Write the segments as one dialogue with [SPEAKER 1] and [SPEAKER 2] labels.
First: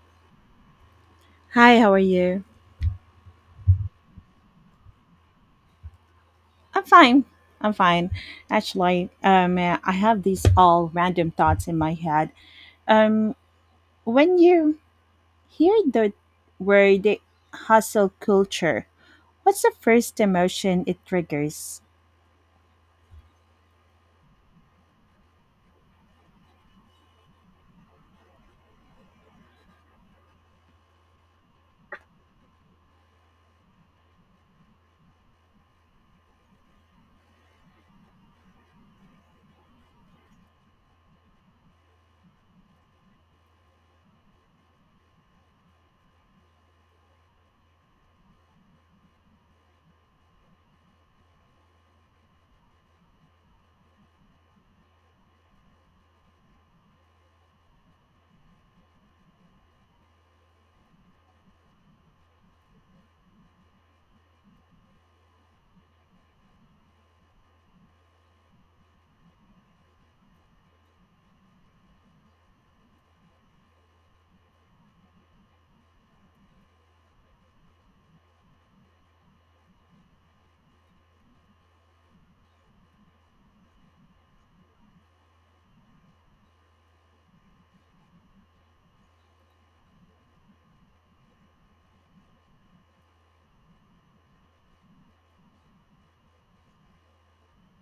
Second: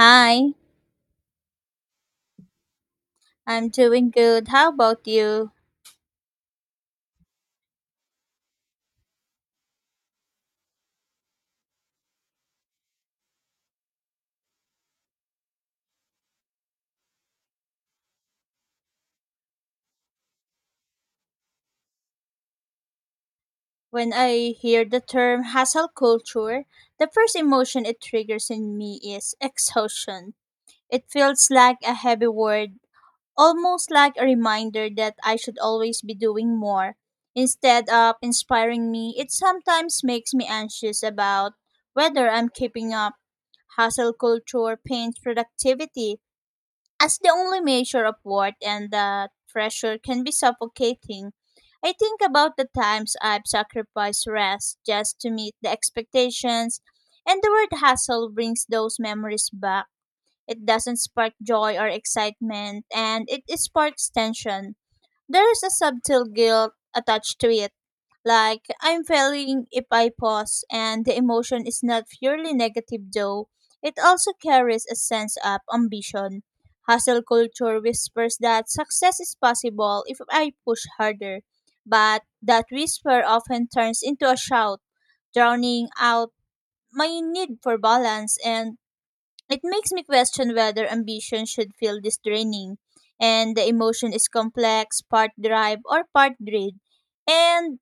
[SPEAKER 1] Hi,
[SPEAKER 2] Hi, how are you?
[SPEAKER 1] I'm doing good. How about you?
[SPEAKER 2] I'm fine. I'm fine. Actually, I have these all random thoughts in my head. Um, when you hear the word hustle culture, what's the first emotion it triggers?
[SPEAKER 1] When I hear the term hustle culture, the first emotion it triggers in me is exhaustion. It feels like a heavy word, almost like a reminder that I should always be doing more. Instead of inspiring me, it sometimes makes me anxious about whether I'm keeping up. Hustle culture pains productivity as the only measure of worth and that pressure can be suffocating. I think about the times I've sacrificed rest just to meet the expectations, and the word hustle brings those memories back. It doesn't spark joy or excitement, and it sparks tension. There is a subtle guilt attached to it like, I'm failing if I pause, and the emotion is not purely negative though. It also carries a sense of ambition. Hustle culture whispers that success is possible if I push harder, but that whisper often turns into a shout, drowning out my need for balance, and it makes me question whether ambition should feel this draining. And the emotion is complex, part drive or part greed. And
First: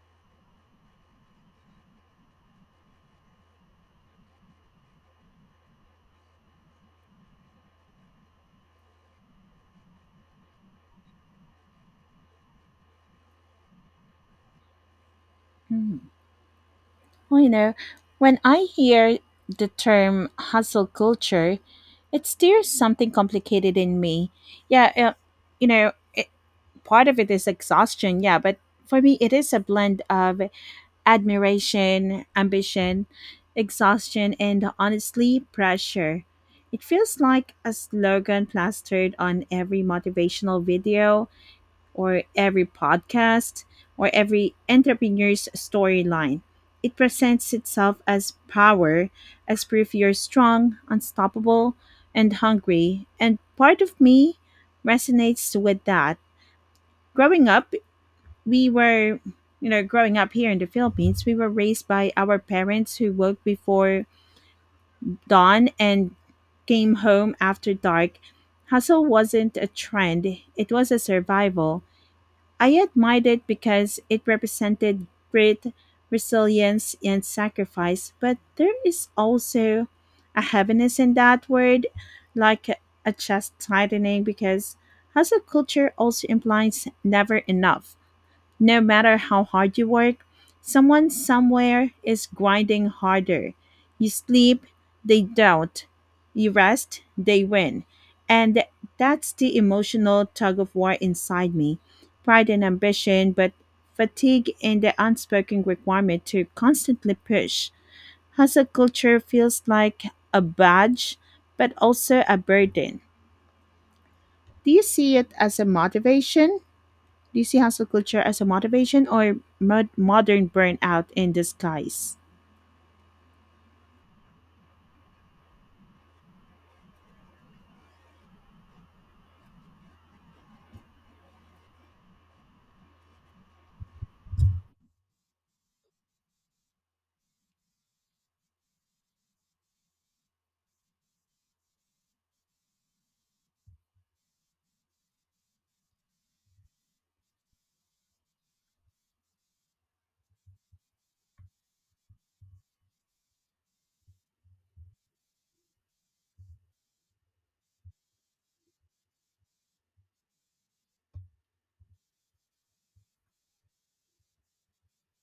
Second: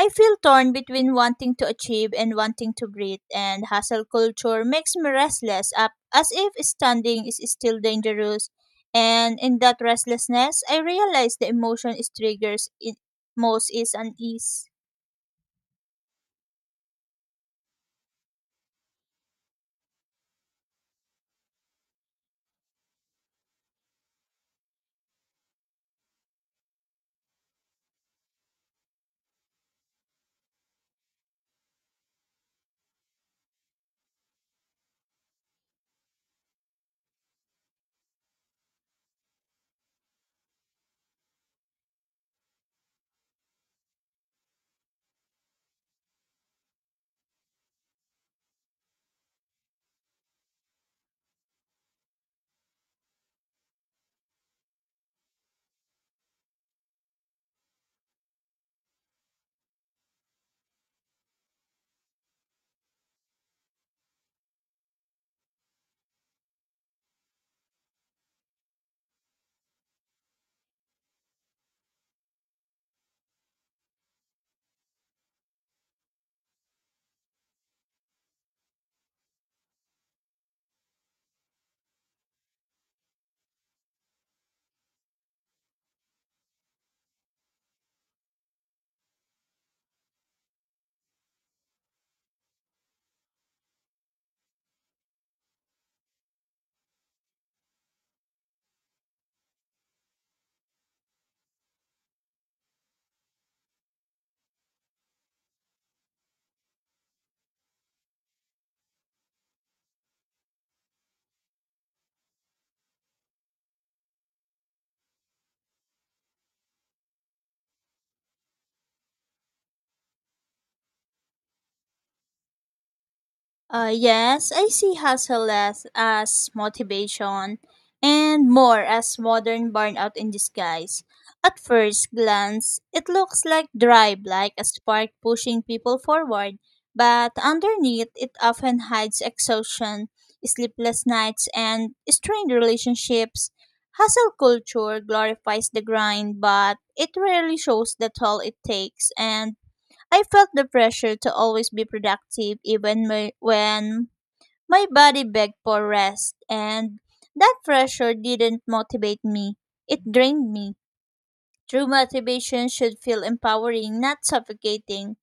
[SPEAKER 1] I feel torn between wanting to achieve and wanting to breathe, and hustle culture makes me restless, up as if standing is still dangerous. And in that restlessness, I realize the emotion is triggers in most is unease.
[SPEAKER 2] Hmm. Well, when I hear the term hustle culture, it stirs something complicated in me. Yeah, you know, it, part of it is exhaustion, yeah, but for me, it is a blend of admiration, ambition, exhaustion, and honestly, pressure. It feels like a slogan plastered on every motivational video, or every podcast or every entrepreneur's storyline. It presents itself as power, as proof you're strong, unstoppable, and hungry. And part of me resonates with that. Growing up, we were, you know, growing up here in the Philippines, we were raised by our parents who woke before dawn and came home after dark. Hustle wasn't a trend, it was a survival. I admired it because it represented grit, resilience, and sacrifice, but there is also a heaviness in that word, like a chest tightening, because hustle culture also implies never enough. No matter how hard you work, someone somewhere is grinding harder. You sleep, they don't. You rest, they win. And that's the emotional tug of war inside me pride and ambition, but fatigue and the unspoken requirement to constantly push. Hustle culture feels like a badge, but also a burden. Do you see it as a motivation? Do you see hustle culture as a motivation or modern burnout in disguise?
[SPEAKER 1] Yes, I see hustle less as motivation and more as modern burnout in disguise. At first glance, it looks like drive, like a spark pushing people forward, but underneath it often hides exhaustion, sleepless nights, and strained relationships. Hustle culture glorifies the grind, but it rarely shows the toll it takes and I felt the pressure to always be productive when my body begged for rest, and that pressure didn't motivate me. It drained me. True motivation should feel empowering, not suffocating.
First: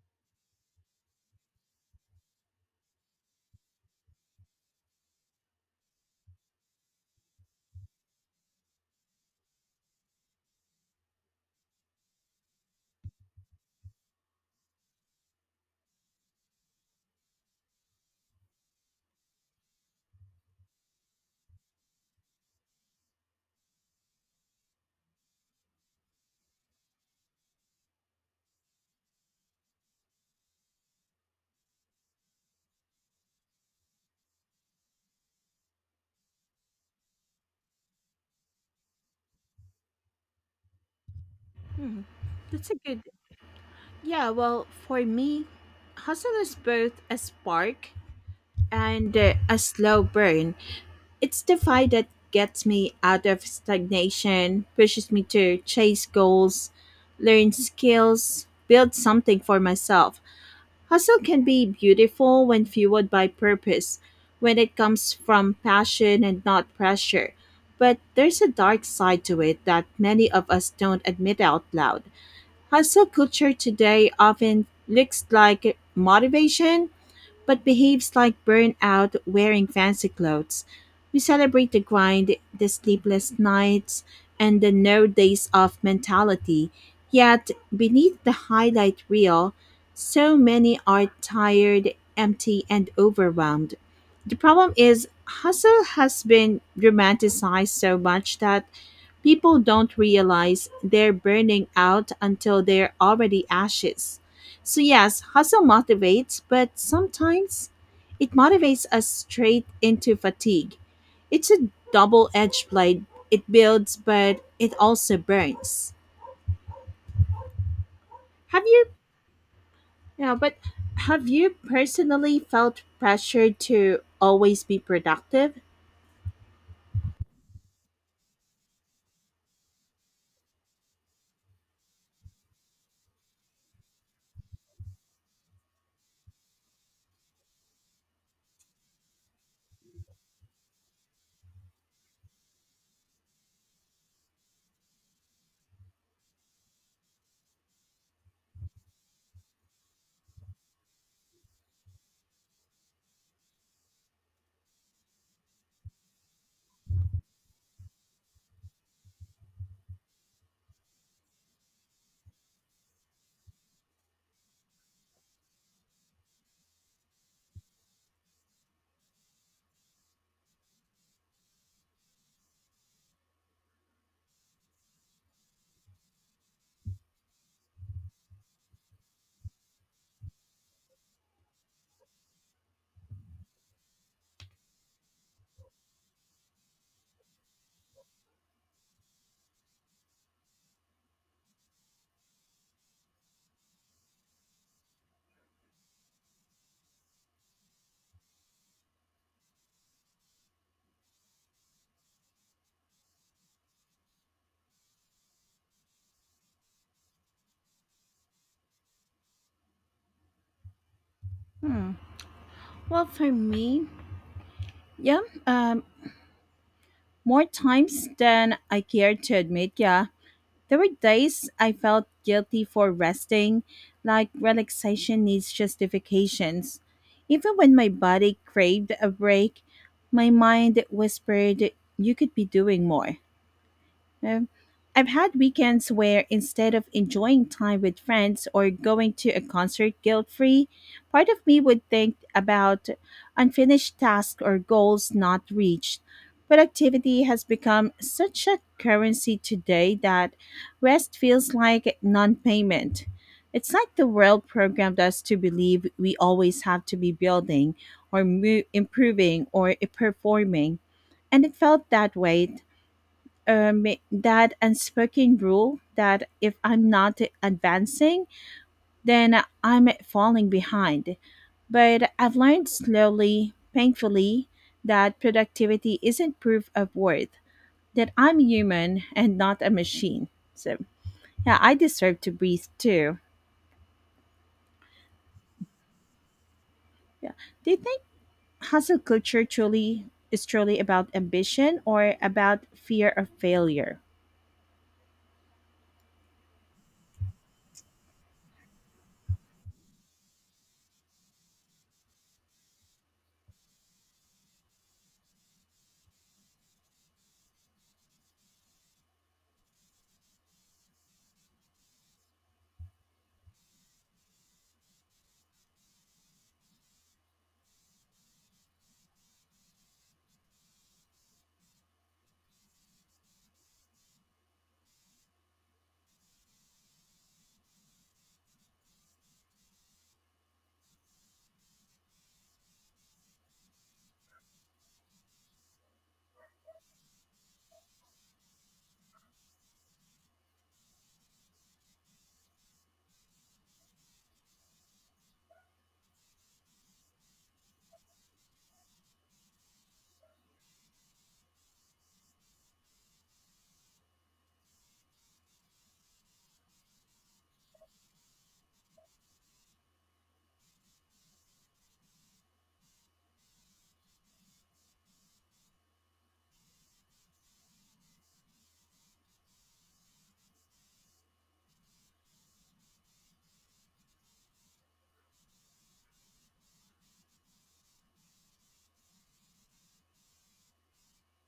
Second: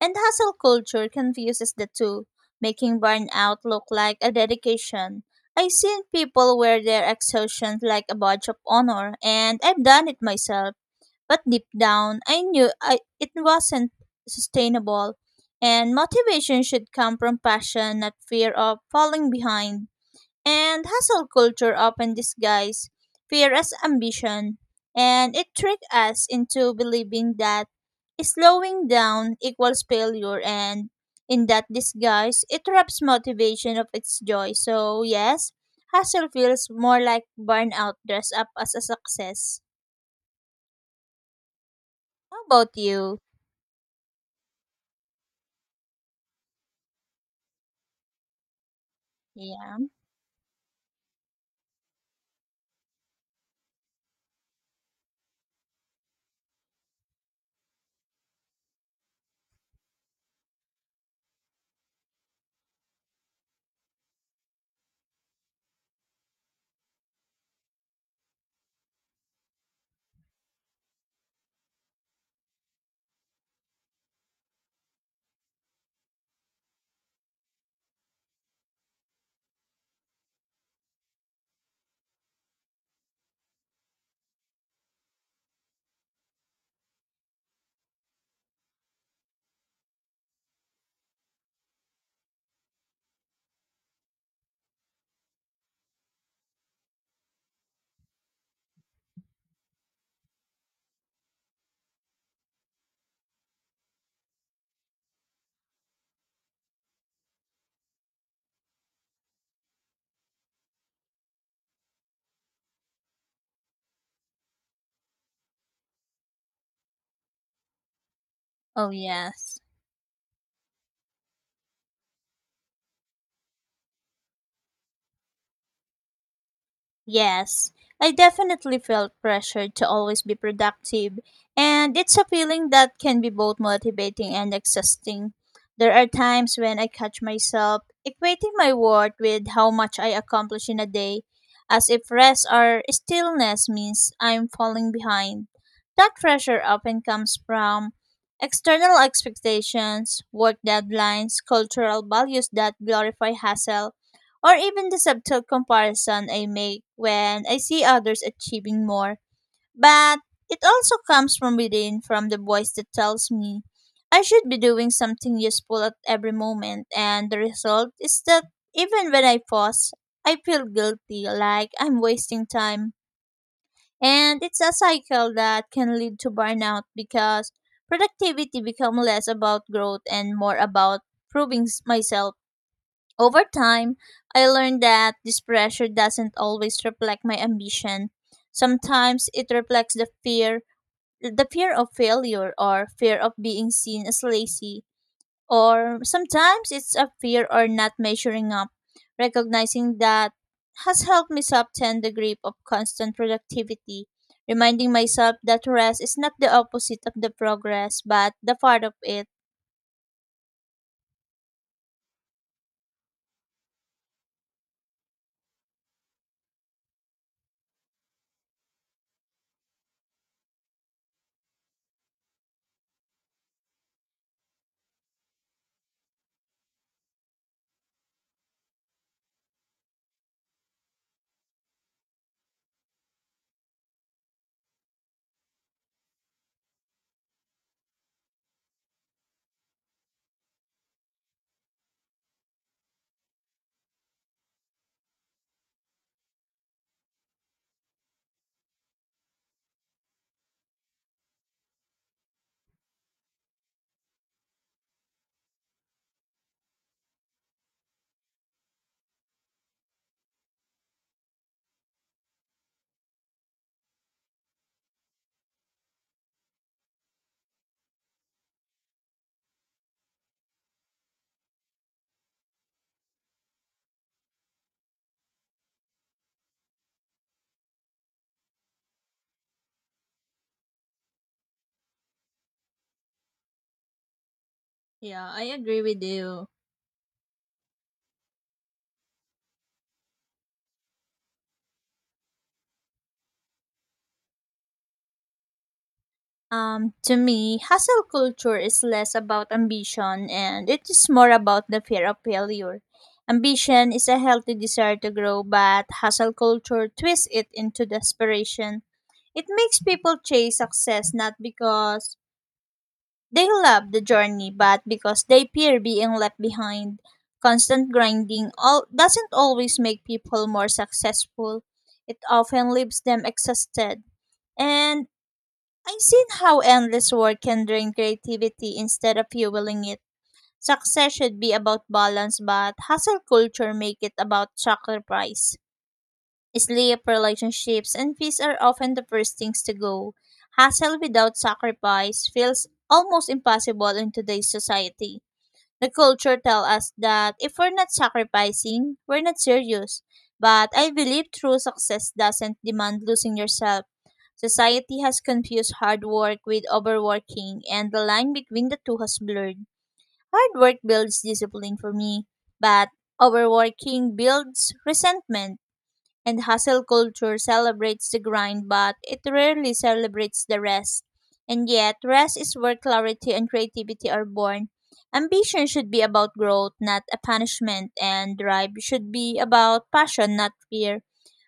[SPEAKER 1] And hustle culture confuses the two, making burnout look like a dedication. I've seen people wear their exhaustion like a badge of honor, and I've done it myself but deep down, I knew it wasn't sustainable. And motivation should come from passion, not fear of falling behind. And hustle culture often disguise fear as ambition. And it tricked us into believing that slowing down equals failure. And in that disguise, it robs motivation of its joy. So, yes, hustle feels more like burnout dressed up as a success. How
[SPEAKER 2] That's a
[SPEAKER 1] about
[SPEAKER 2] good.
[SPEAKER 1] you?
[SPEAKER 2] Yeah, well, for me, hustle is both a spark and a
[SPEAKER 1] Yeah.
[SPEAKER 2] slow burn. It's the fight that gets me out of stagnation, pushes me to chase goals, learn skills, build something for myself. Hustle can be beautiful when fueled by purpose, when it comes from passion and not pressure. But there's a dark side to it that many of us don't admit out loud. Hustle culture today often looks like motivation, but behaves like burnout wearing fancy clothes. We celebrate the grind, the sleepless nights, and the no days off mentality. Yet, beneath the highlight reel, so many are tired, empty, and overwhelmed. The problem is, hustle has been romanticized so much that people don't realize they're burning out until they're already ashes. So, yes, hustle motivates, but sometimes it motivates us straight into fatigue. It's a double edged blade. It builds, but it also burns. Have you,
[SPEAKER 1] Oh, yes.
[SPEAKER 2] yeah, but have you personally felt pressure to always be productive?
[SPEAKER 1] Yes. I definitely felt pressured to always be productive, and it's a feeling that can be both motivating and exhausting. There are times when I catch myself equating my worth with how much I accomplish in a day, as if rest or stillness means I'm falling behind. That pressure often comes from external expectations, work deadlines, cultural values that glorify hustle, or even the subtle comparison I make when I see others achieving more. But it also comes from within, from the voice that tells me I should be doing something useful at every moment. And the result is that even when I pause, I feel guilty, like I'm wasting time. And it's a cycle that can lead to burnout because productivity becomes less about growth and more about proving myself. Over time, I learned that this pressure doesn't always reflect my ambition. Sometimes it reflects the fear of failure or fear of being seen as lazy, or sometimes it's a fear or not measuring up. Recognizing that has helped me soften the grip of constant productivity, reminding myself that rest is not the opposite of the progress but the part of it.
[SPEAKER 2] Hmm. Well, for me, yeah, um, more times than I care to admit, yeah. There were days I felt guilty for resting, like relaxation needs justifications. Even when my body craved a break, my mind whispered, You could be doing more. Um, I've had weekends where instead of enjoying time with friends or going to a concert guilt free, part of me would think about unfinished tasks or goals not reached. Productivity has become such a currency today that rest feels like non payment. It's like the world programmed us to believe we always have to be building or improving or performing and it felt that way that unspoken rule that if I'm not advancing, then I'm falling behind. But I've learned slowly, painfully, that productivity isn't proof of worth, that I'm human and not a machine. So, yeah, I deserve to breathe too.
[SPEAKER 1] Yeah, I agree with you.
[SPEAKER 2] Yeah. Do you think hustle culture truly is truly about ambition or about fear of failure?
[SPEAKER 1] To me, hustle culture is less about ambition and it is more about the fear of failure. Ambition is a healthy desire to grow, but hustle culture twists it into desperation. It makes people chase success not because they love the journey, but because they fear being left behind. Constant grinding all doesn't always make people more successful. It often leaves them exhausted. And I've seen how endless work can drain creativity instead of fueling it. Success should be about balance, but hustle culture make it about sacrifice. Sleep, relationships, and peace are often the first things to go. Hustle without sacrifice feels almost impossible in today's society. The culture tells us that if we're not sacrificing, we're not serious. But I believe true success doesn't demand losing yourself. Society has confused hard work with overworking, and the line between the two has blurred. Hard work builds discipline for me, but overworking builds resentment and hustle culture celebrates the grind, but it rarely celebrates the rest. And yet, rest is where clarity and creativity are born. Ambition should be about growth, not a punishment, and drive should be about passion, not fear.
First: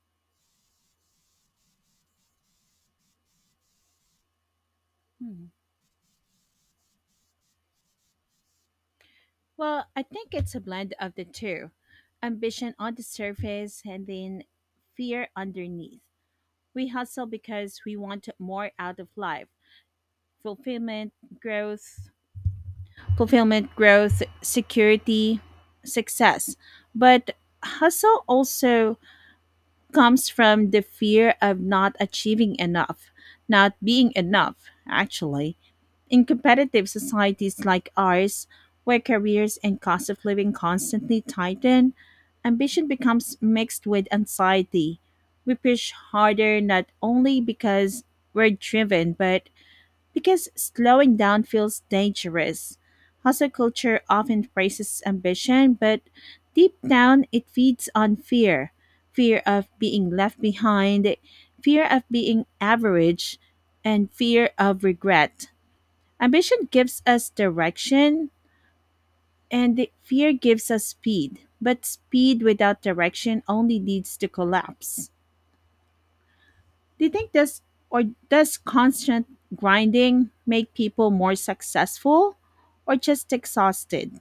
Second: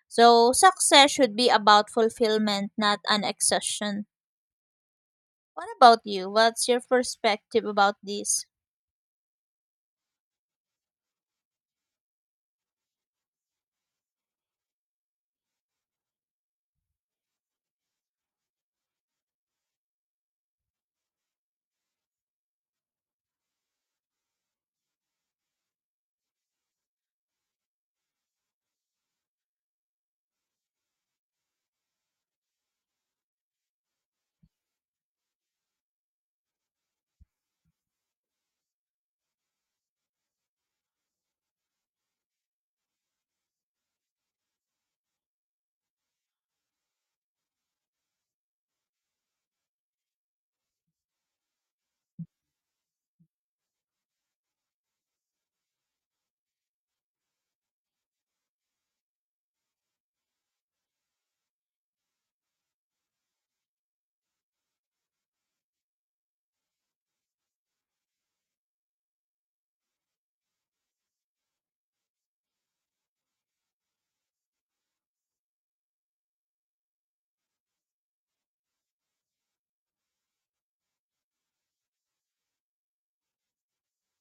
[SPEAKER 1] So, success should be about fulfillment, not an exhaustion.
[SPEAKER 2] Hmm.
[SPEAKER 1] What about you? What's your perspective about this?
[SPEAKER 2] Well, I think it's a blend of the two ambition on the surface and then fear underneath. We hustle because we want more out of life fulfillment, growth, fulfillment, growth, security, success. But hustle also comes from the fear of not achieving enough, not being enough, actually. In competitive societies like ours, where careers and cost of living constantly tighten, ambition becomes mixed with anxiety. We push harder not only because we're driven, but because slowing down feels dangerous. Hustle culture often praises ambition, but deep down it feeds on fear fear of being left behind, fear of being average, and fear of regret. Ambition gives us direction, and the fear gives us speed. But speed without direction only leads to collapse. Do you think this or does constant grinding make people more successful or just exhausted?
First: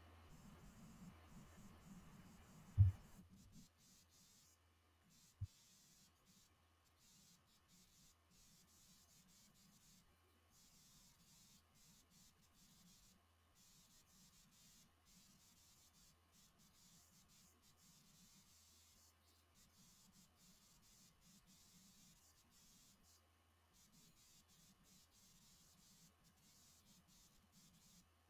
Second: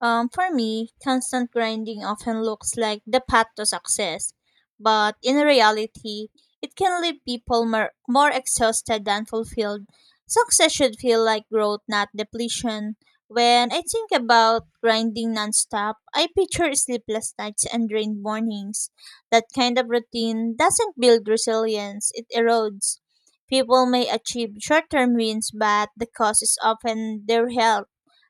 [SPEAKER 1] For me, constant grinding often looks like the path to success, but in reality, it can leave people more exhausted than fulfilled. Success should feel like growth, not depletion. When I think about grinding nonstop, I picture sleepless nights and drained mornings. That kind of routine doesn't build resilience, it erodes. People may achieve short term wins, but the cause is often their health.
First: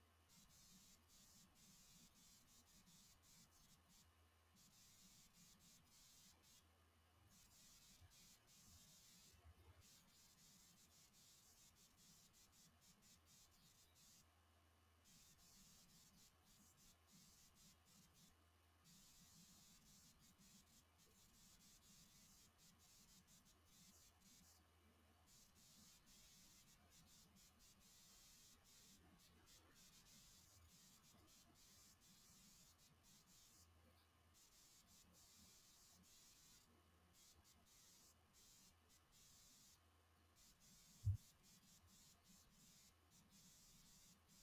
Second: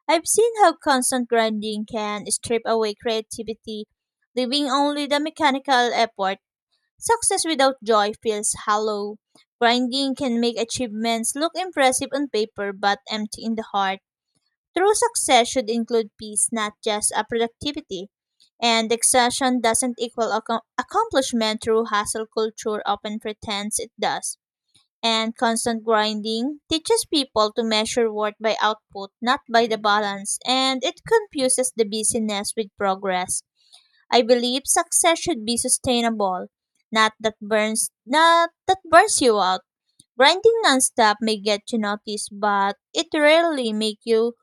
[SPEAKER 1] I've seen how constant grinding can strip away creativity, leaving only the mechanical effort. Success without joy feels hollow. Grinding can make achievements look impressive on paper but empty in the heart. True success should include peace, not just a productivity. And exhaustion doesn't equal accomplishment through hustle culture often pretends it does and constant grinding teaches people to measure worth by output, not by the balance, and it confuses the busyness with progress. I believe success should be sustainable, not that burns you out. Grinding nonstop may get you noticed, but it rarely make you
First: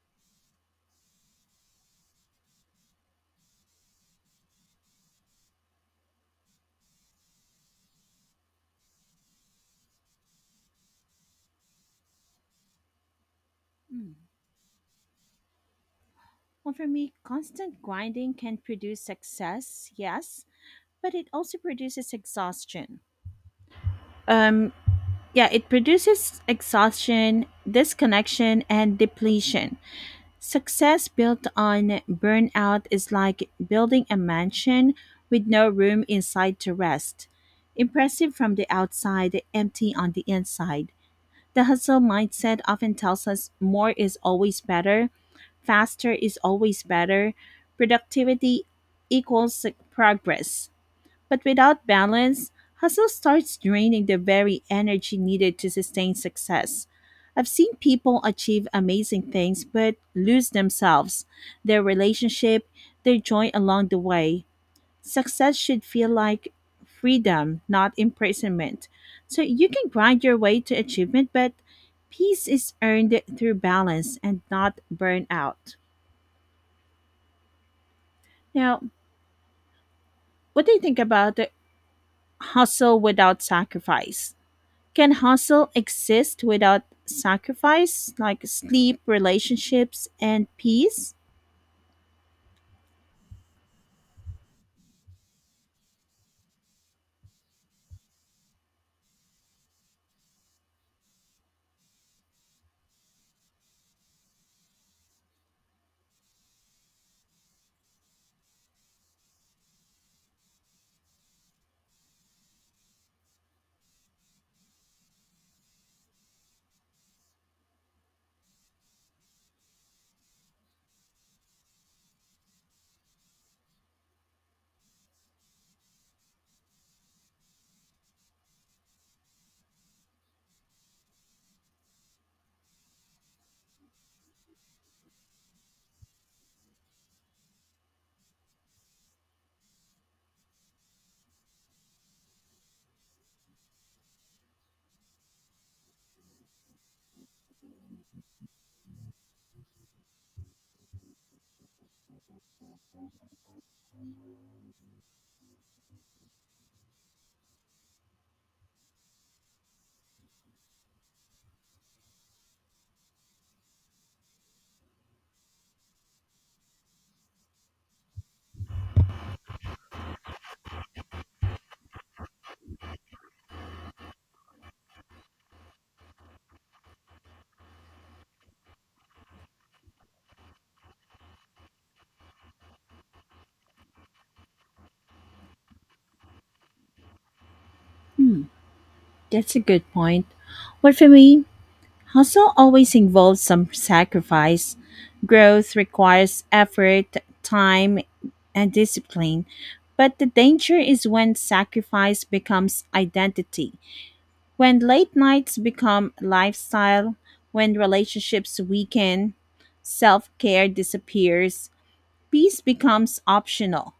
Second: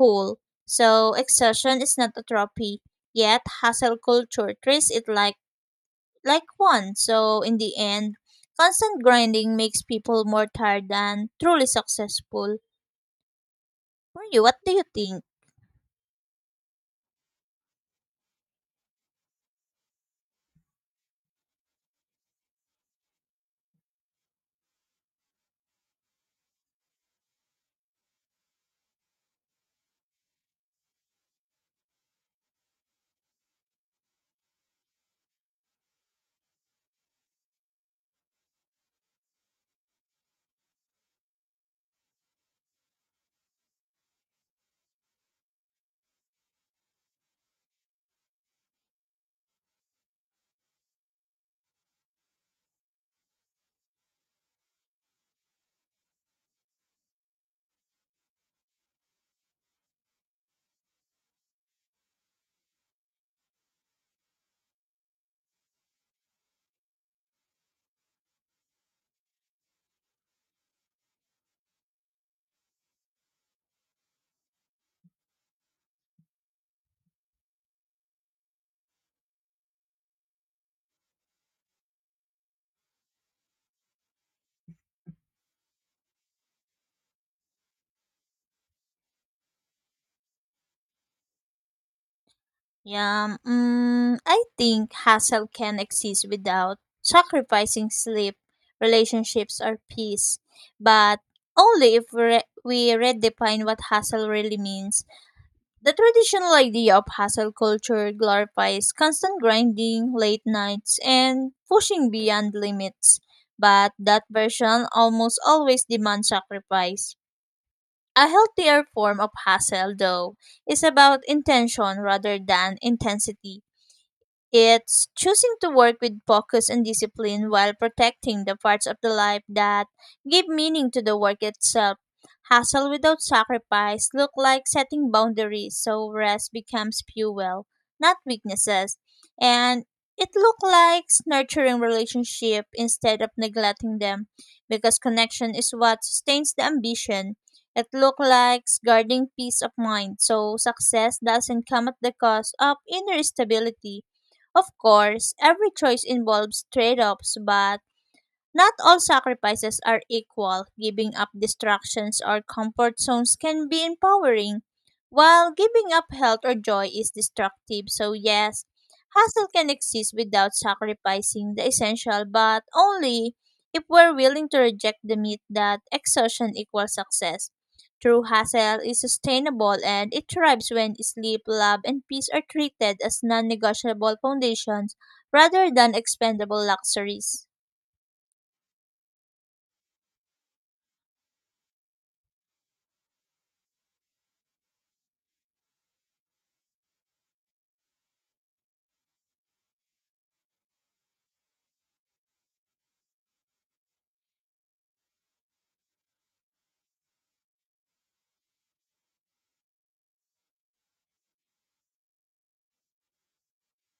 [SPEAKER 1] whole. So exhaustion is not a trophy. Yet hustle culture treats it like one. So in the end, constant grinding makes people more tired than truly successful. For
[SPEAKER 2] Hmm.
[SPEAKER 1] you, what do you think?
[SPEAKER 2] Well, for me, constant grinding can produce success, yes, but it also produces exhaustion. Um, yeah, it produces exhaustion, disconnection, and depletion. Success built on burnout is like building a mansion with no room inside to rest. Impressive from the outside, empty on the inside. The hustle mindset often tells us more is always better, faster is always better, productivity equals progress. But without balance, hustle starts draining the very energy needed to sustain success. I've seen people achieve amazing things but lose themselves, their relationship, their joy along the way. Success should feel like freedom, not imprisonment. So you can grind your way to achievement, but peace is earned through balance and not burnout. Now, what do you think about the hustle without sacrifice? Can hustle exist without sacrifice, like sleep, relationships, and peace?
[SPEAKER 1] Yeah, I think hustle can exist without sacrificing sleep, relationships, or peace, but only if we redefine what hustle really means. The traditional idea of hustle culture glorifies constant grinding, late nights, and pushing beyond limits. But that version almost always demands sacrifice. A healthier form of hustle, though, is about intention rather than intensity. It's choosing to work with focus and discipline while protecting the parts of the life that give meaning to the work itself. Hustle without sacrifice look like setting boundaries so rest becomes fuel, not weaknesses. And it look like nurturing relationship instead of neglecting them because connection is what sustains the ambition. It look like guarding peace of mind so success doesn't come at the cost of inner stability. Of course, every choice involves trade offs, but not all sacrifices are equal. Giving up distractions or comfort zones can be empowering, while giving up health or joy is destructive. So, yes, hustle can exist without sacrificing the essential, but only if we're willing to reject the myth that exhaustion equals success. True hustle is sustainable and it thrives when sleep, love, and peace are treated as non negotiable foundations rather than expendable luxuries.
[SPEAKER 2] Hmm, that's a good point. But for me, hustle always involves some sacrifice. Growth requires effort, time, and discipline. But the danger is when sacrifice becomes identity, when late nights become lifestyle, when relationships weaken, self care disappears, Peace becomes optional.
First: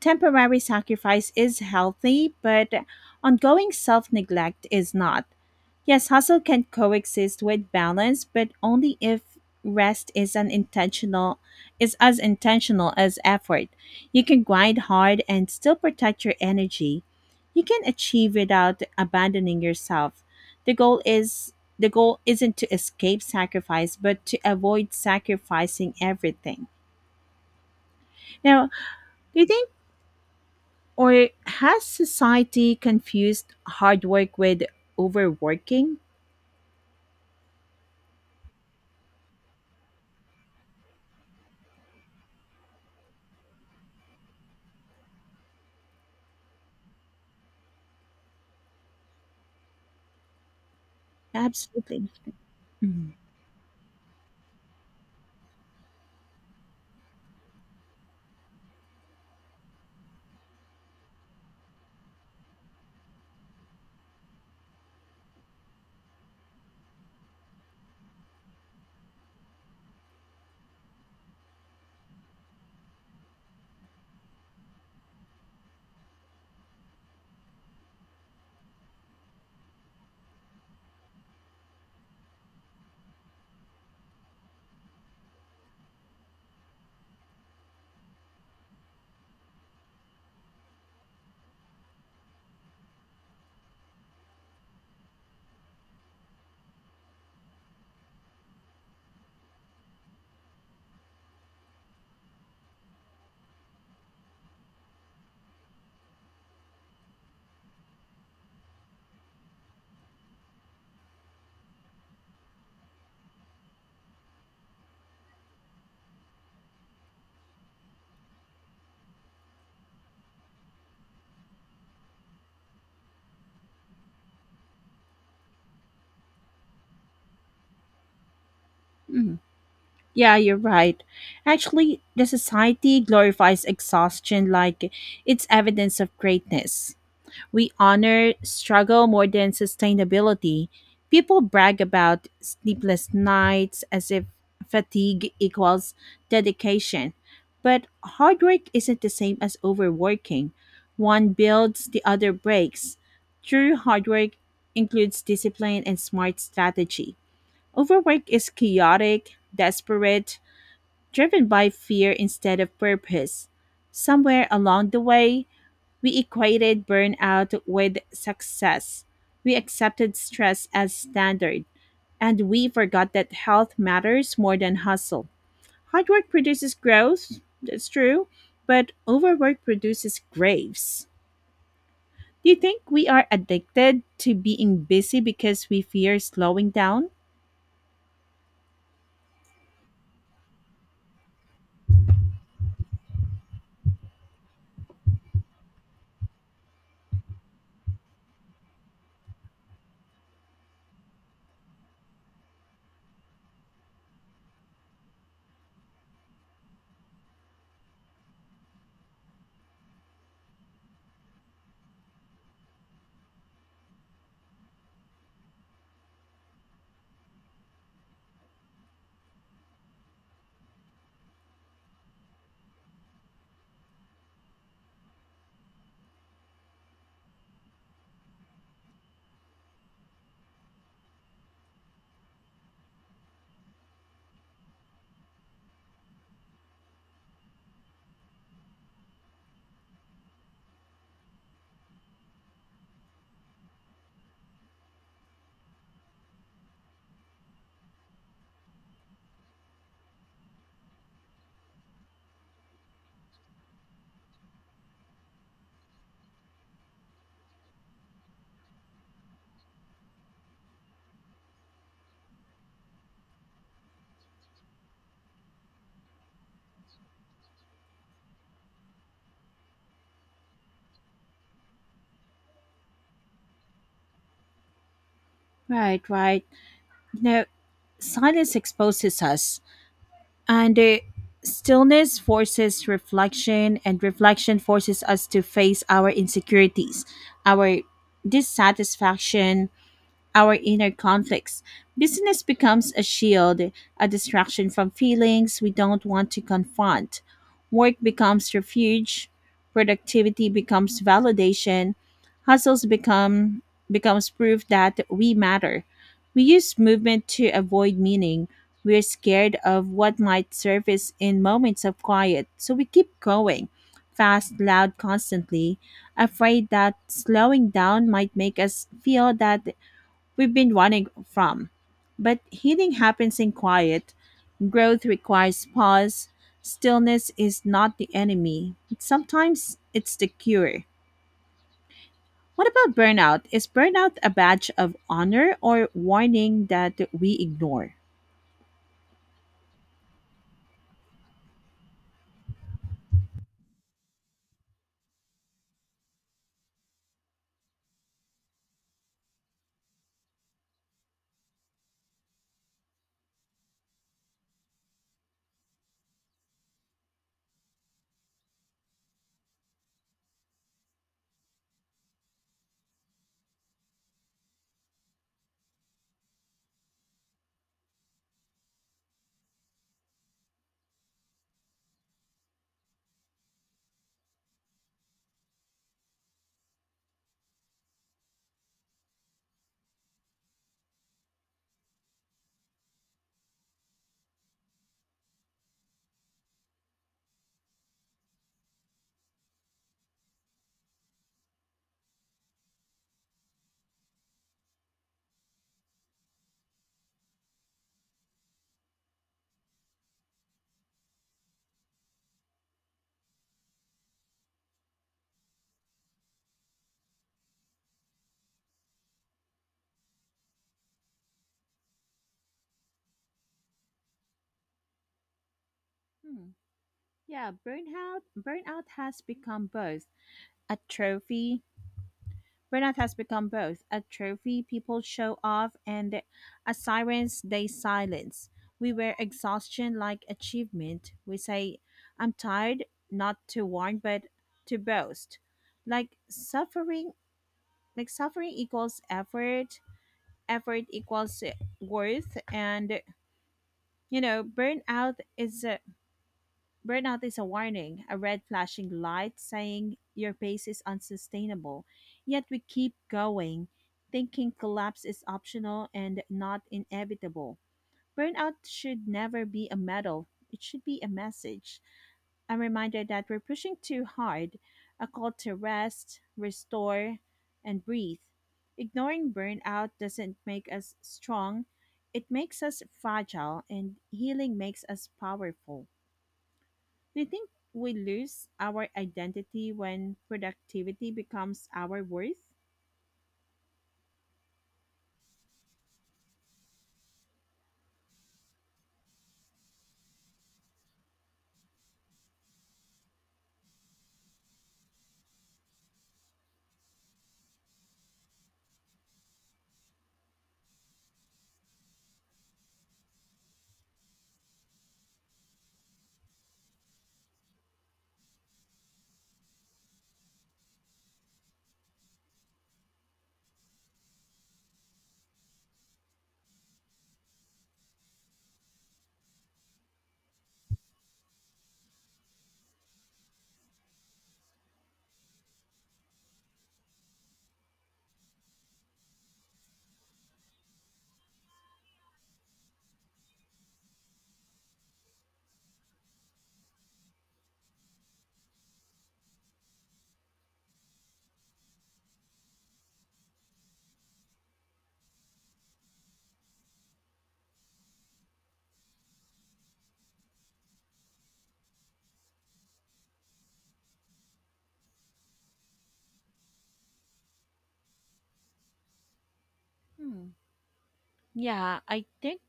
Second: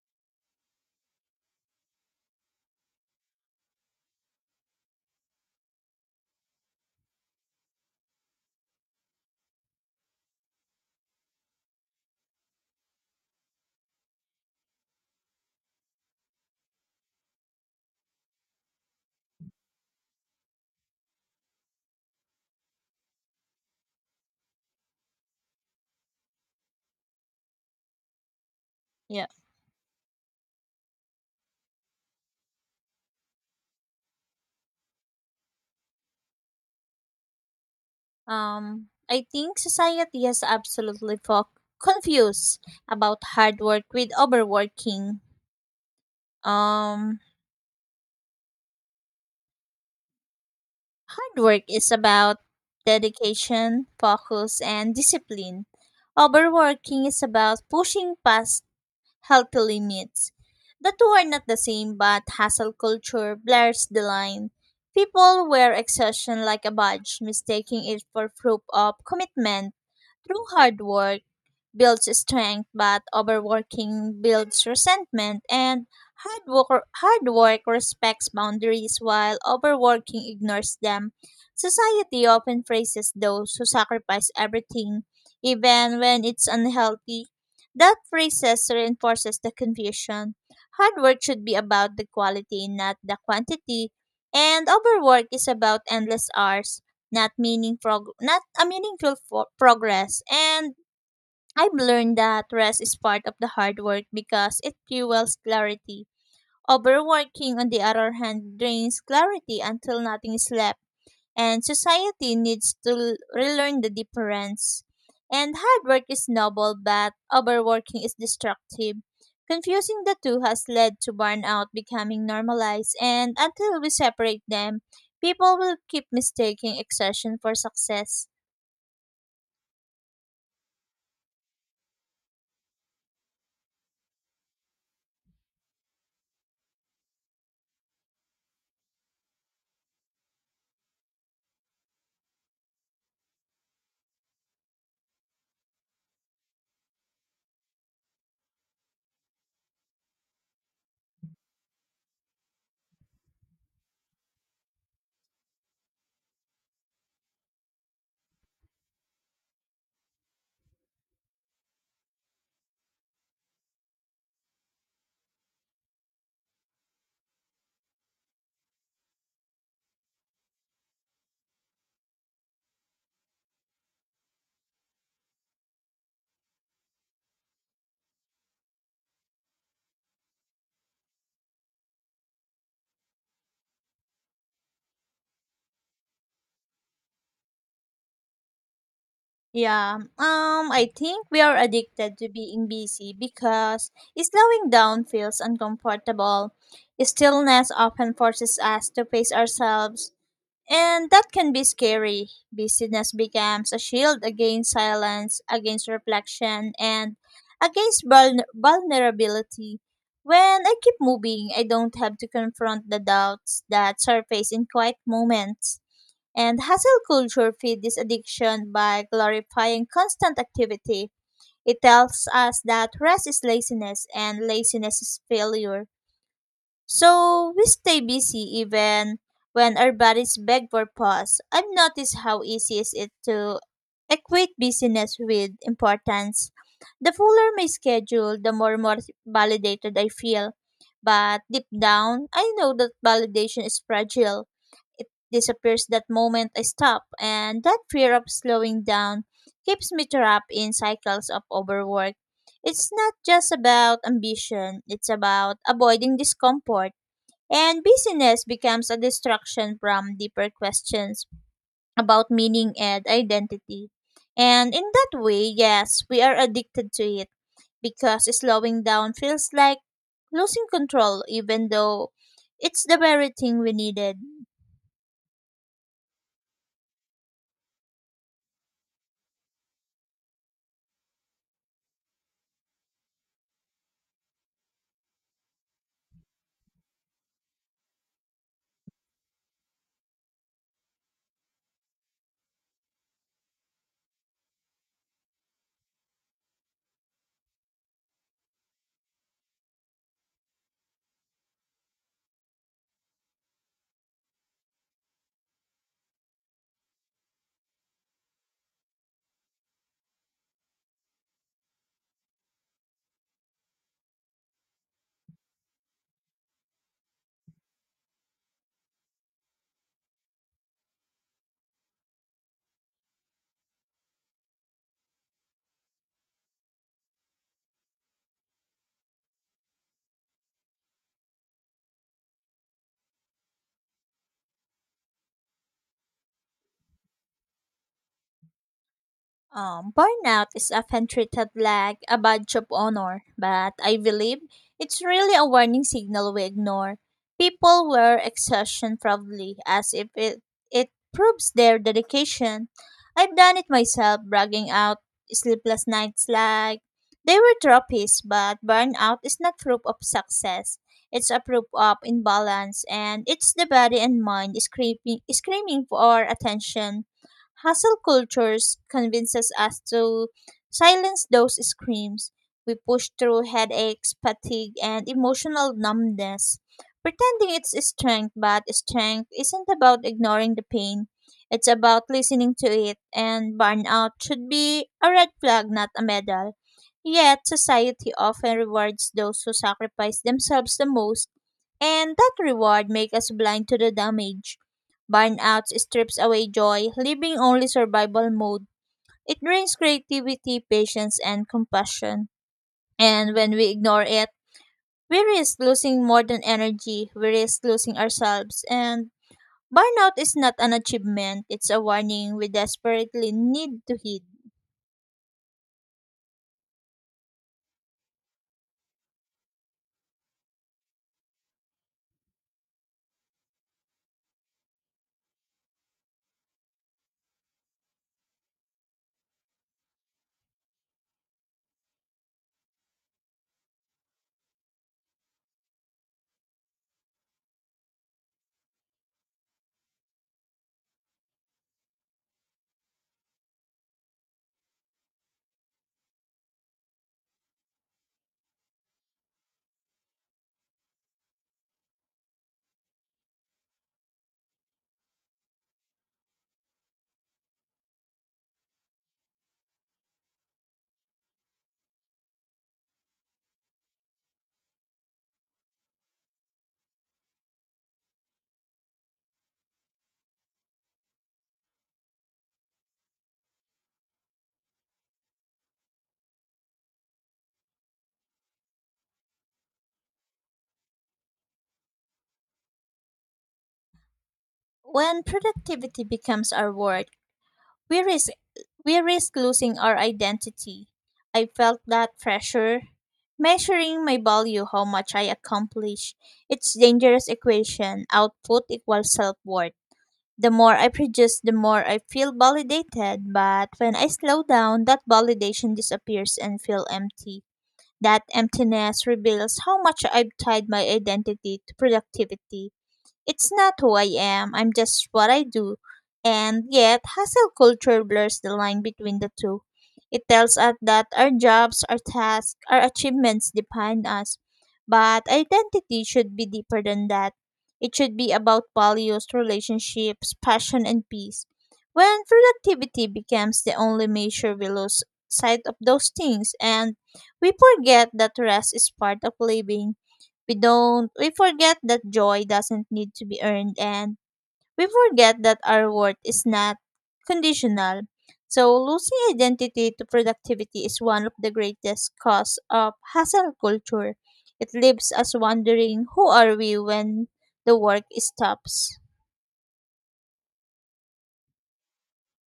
[SPEAKER 2] Temporary sacrifice is healthy, but ongoing self neglect is not. Yes, hustle can coexist with balance, but only if rest is an intentional is as intentional as effort. You can grind hard and still protect your energy. You can achieve without abandoning yourself. The goal isn't to escape sacrifice, but to avoid sacrificing everything. Now,
[SPEAKER 1] Yeah.
[SPEAKER 2] do you think Or has society confused hard work with overworking?
[SPEAKER 1] I think society has absolutely confused about hard work with overworking. Um, Hard work is
[SPEAKER 2] Absolutely.
[SPEAKER 1] about
[SPEAKER 2] Mhm.
[SPEAKER 1] dedication, focus, and discipline. Overworking is about pushing past healthy limits. The two are not the same, but hustle culture blurs the line. People wear exhaustion like a badge, mistaking it for proof of commitment. Through hard work, builds strength, but overworking builds resentment. And hard work respects boundaries, while overworking ignores them. Society often praises those who sacrifice everything, even when it's unhealthy. That phrases reinforces the confusion. Hard work should be about the quality, not the quantity. And overwork is about endless hours, not a meaningful progress. And I've learned that rest is part of the hard work because it fuels clarity. Overworking, on the other hand, drains clarity until nothing is left, and society needs to relearn the difference. And hard work is noble, but overworking is destructive. Confusing the two has led to burnout becoming normalized, and until we separate them, people will keep mistaking exertion for success.
[SPEAKER 2] Mhm. Yeah, you're right. Actually, the society glorifies exhaustion like it's evidence of greatness. We honor struggle more than sustainability. People brag about sleepless nights as if fatigue equals dedication. But hard work isn't the same as overworking. One builds, the other breaks. True hard work includes discipline and smart strategy. Overwork is chaotic, desperate, driven by fear instead of purpose. Somewhere along the way, we equated burnout with success. We accepted stress as standard, and we forgot that health matters more than hustle. Hard work produces growth, that's true, but overwork produces graves. Do you think we are addicted to being busy because we fear slowing down?
[SPEAKER 1] Yeah, I think we are addicted to being busy because slowing down feels uncomfortable. Stillness often forces us to face ourselves, and that can be scary. Busyness becomes a shield against silence, against reflection, and against vulnerability. When I keep moving, I don't have to confront the doubts that surface in quiet moments. And hustle culture feeds this addiction by glorifying constant activity. It tells us that rest is laziness and laziness is failure. So we stay busy even when our bodies beg for pause. I've noticed how easy is it to equate busyness with importance. The fuller my schedule, the more validated I feel. But deep down, I know that validation is fragile. It disappears that moment I stop, and that fear of slowing down keeps me trapped in cycles of overwork. It's not just about ambition, it's about avoiding discomfort. And busyness becomes a distraction from deeper questions about meaning and identity. And in that way, yes, we are addicted to it because slowing down feels like losing control, even though it's the very thing we needed.
[SPEAKER 2] Right, right. You know, silence exposes us. And stillness forces reflection, and reflection forces us to face our insecurities, our dissatisfaction, our inner conflicts. Business becomes a shield, a distraction from feelings we don't want to confront. Work becomes refuge, productivity becomes validation, hustles become becomes proof that we matter. We use movement to avoid meaning. We're scared of what might surface in moments of quiet, so we keep going, fast, loud, constantly, afraid that slowing down might make us feel that we've been running from. But healing happens in quiet. Growth requires pause. Stillness is not the enemy. Sometimes it's the cure. What about burnout? Is burnout a badge of honor or warning that we ignore?
[SPEAKER 1] Burnout is often treated like a badge of honor, but I believe it's really a warning signal we ignore. People wear exhaustion proudly as if it proves their dedication. I've done it myself, bragging out sleepless nights like they were trophies, but burnout is not proof of success. It's a proof of imbalance, and it's the body and mind screaming, screaming for attention. Hustle cultures convinces us to silence those screams. We push through headaches, fatigue, and emotional numbness, pretending it's strength, but strength isn't about ignoring the pain. It's about listening to it, and burnout should be a red flag, not a medal. Yet, society often rewards those who sacrifice themselves the most, and that reward makes us blind to the damage. Burnout strips away joy, leaving only survival mode. It drains creativity, patience, and compassion. And when we ignore it, we risk losing more than energy, we risk losing ourselves. And burnout is not an achievement, it's a warning we desperately need to heed.
[SPEAKER 2] Hmm. Yeah, burnout has become both a trophy. Burnout has become both a trophy people show off and a silence they silence. We wear exhaustion like achievement. We say, I'm tired, not to warn, but to boast. Like suffering, like suffering equals effort, effort equals worth, and you know, burnout is a Burnout is a warning, a red flashing light saying your pace is unsustainable. Yet we keep going, thinking collapse is optional and not inevitable. Burnout should never be a medal, it should be a message, a reminder that we're pushing too hard, a call to rest, restore, and breathe. Ignoring burnout doesn't make us strong, it makes us fragile, and healing makes us powerful. I think we lose our identity when productivity becomes our worth.
[SPEAKER 1] When productivity becomes our work, We risk we risk losing our identity. I felt that pressure. Measuring my value, how much I accomplish. It's dangerous equation. Output equals self worth. The more I produce, the more I feel validated. But when I slow down, that validation disappears and feel empty. That emptiness reveals how much I've tied my identity to productivity. It's not who I am, I'm just what I do. And yet, hustle culture blurs the line between the two. It tells us that our jobs, our tasks, our achievements define us. But identity should be deeper than that. It should be about values, relationships, passion, and peace. When productivity becomes the only measure, we lose sight of those things and we forget that rest is part of living. We forget that joy doesn't need to be earned, and we forget that our worth is not conditional. So losing identity to productivity is one of the greatest cause of hustle culture. It leaves us wondering who are we when the work stops.
[SPEAKER 2] Hmm. Yeah, I think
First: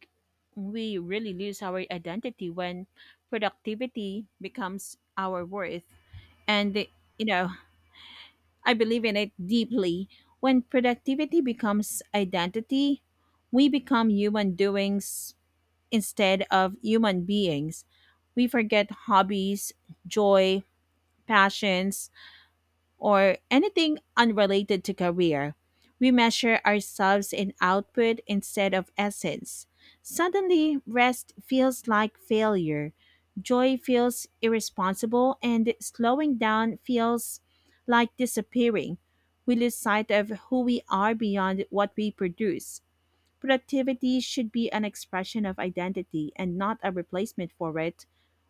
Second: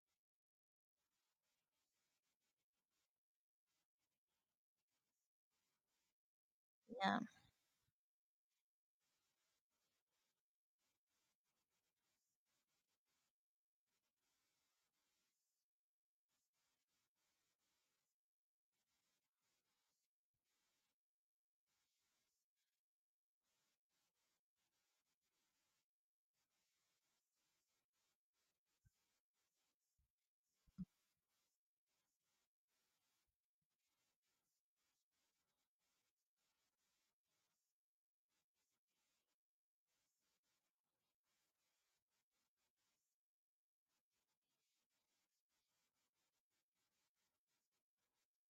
[SPEAKER 2] we really lose our identity when productivity becomes our worth. And,
[SPEAKER 1] Yeah.
[SPEAKER 2] you know, I believe in it deeply. When productivity becomes identity, we become human doings instead of human beings. We forget hobbies, joy, passions, or anything unrelated to career. We measure ourselves in output instead of essence. Suddenly, rest feels like failure. Joy feels irresponsible, and slowing down feels like disappearing. We lose sight of who we are beyond what we produce. Productivity should be an expression of identity and not a replacement for it.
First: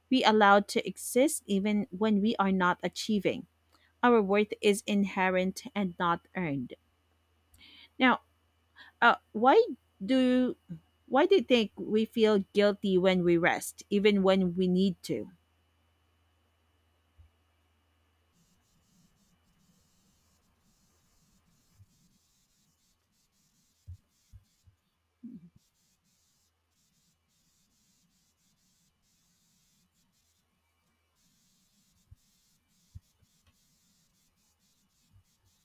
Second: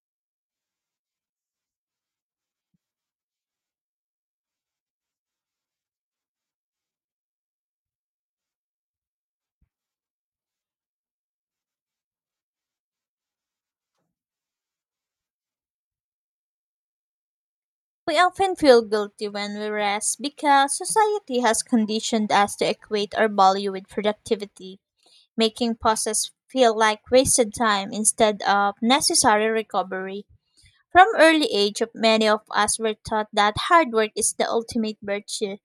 [SPEAKER 2] We allowed to exist even when we are not achieving. Our worth is inherent and not earned. Now, uh, why do why do you think we feel guilty when we rest, even when we need to?
[SPEAKER 1] We often feel guilty when we rest because society has conditioned us to equate our value with productivity, making pauses feel like wasted time instead of necessary recovery. From early age, many of us were taught that hard work is the ultimate virtue,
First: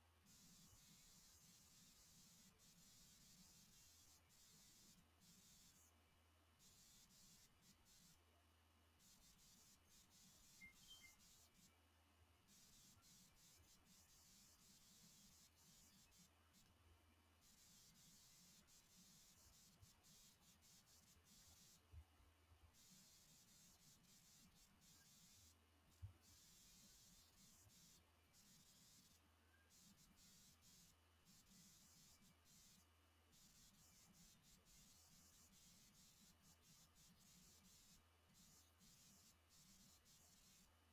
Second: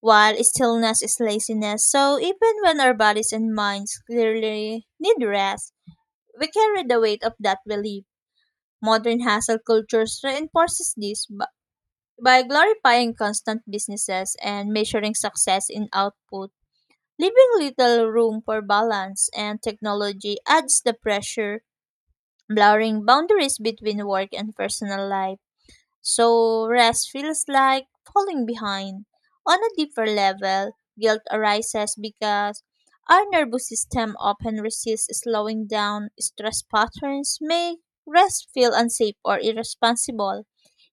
[SPEAKER 1] while stillness is laziness. So even when our bodies and minds clearly need rest, we carry the weight of that belief. Modern hustle cultures reinforces this by glorifying constant businesses and measuring success in output, leaving little room for balance, and technology adds the pressure, blurring boundaries between work and personal life. So rest feels like falling behind. On a deeper level, guilt arises because our nervous system often resists slowing down. Stress patterns make rest feel unsafe or irresponsible.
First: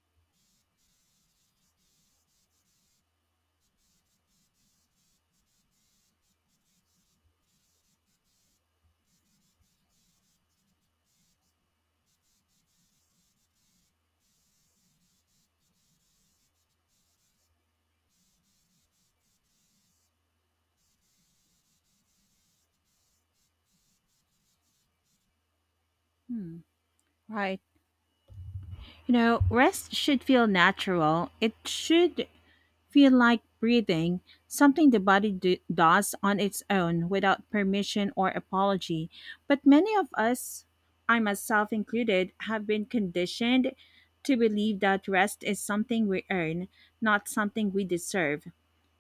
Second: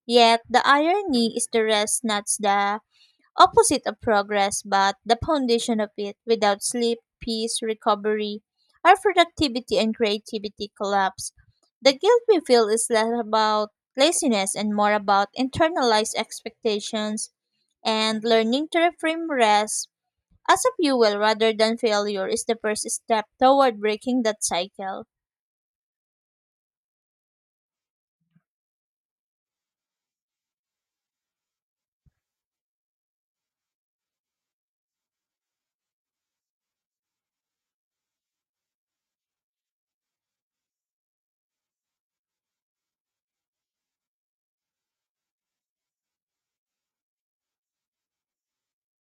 [SPEAKER 1] Yet the irony is the rest not the opposite of progress, but the foundation of it. Without sleep, peace, recovery, our productivity and creativity collapse. The guilt we feel is less about laziness and more about internalized expectations, and learning to reframe rest as a fuel rather than failure is the first step toward breaking that cycle.
[SPEAKER 2] Hmm, right. Rest should feel natural. It should feel like breathing, something the body does on its own without permission or apology. But many of us, I myself included, have been conditioned to believe that rest is something we earn, not something we deserve.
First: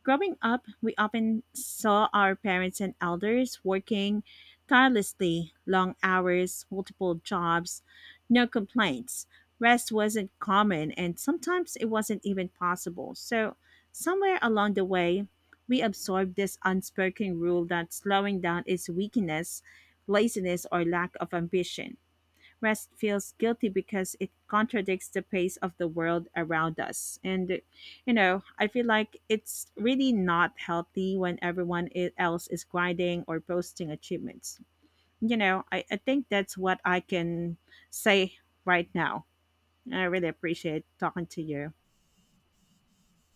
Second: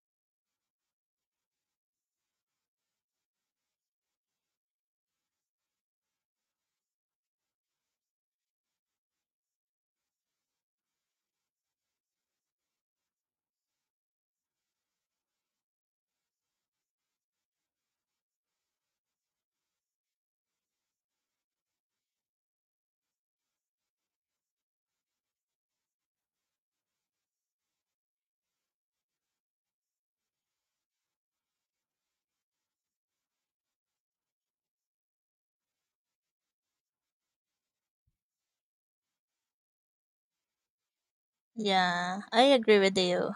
[SPEAKER 2] Growing up, we often saw our parents and elders working tirelessly, long hours, multiple jobs, no complaints. Rest wasn't common, and sometimes it wasn't even possible. So, somewhere along the way, we absorbed this unspoken rule that slowing down is weakness, laziness, or lack of ambition. Rest feels guilty because it contradicts the pace of the world around us. And, I feel like it's really not healthy when everyone else is grinding or posting achievements. I think that's what I can say right now. I really appreciate talking to you.
[SPEAKER 1] Yeah, I agree with you.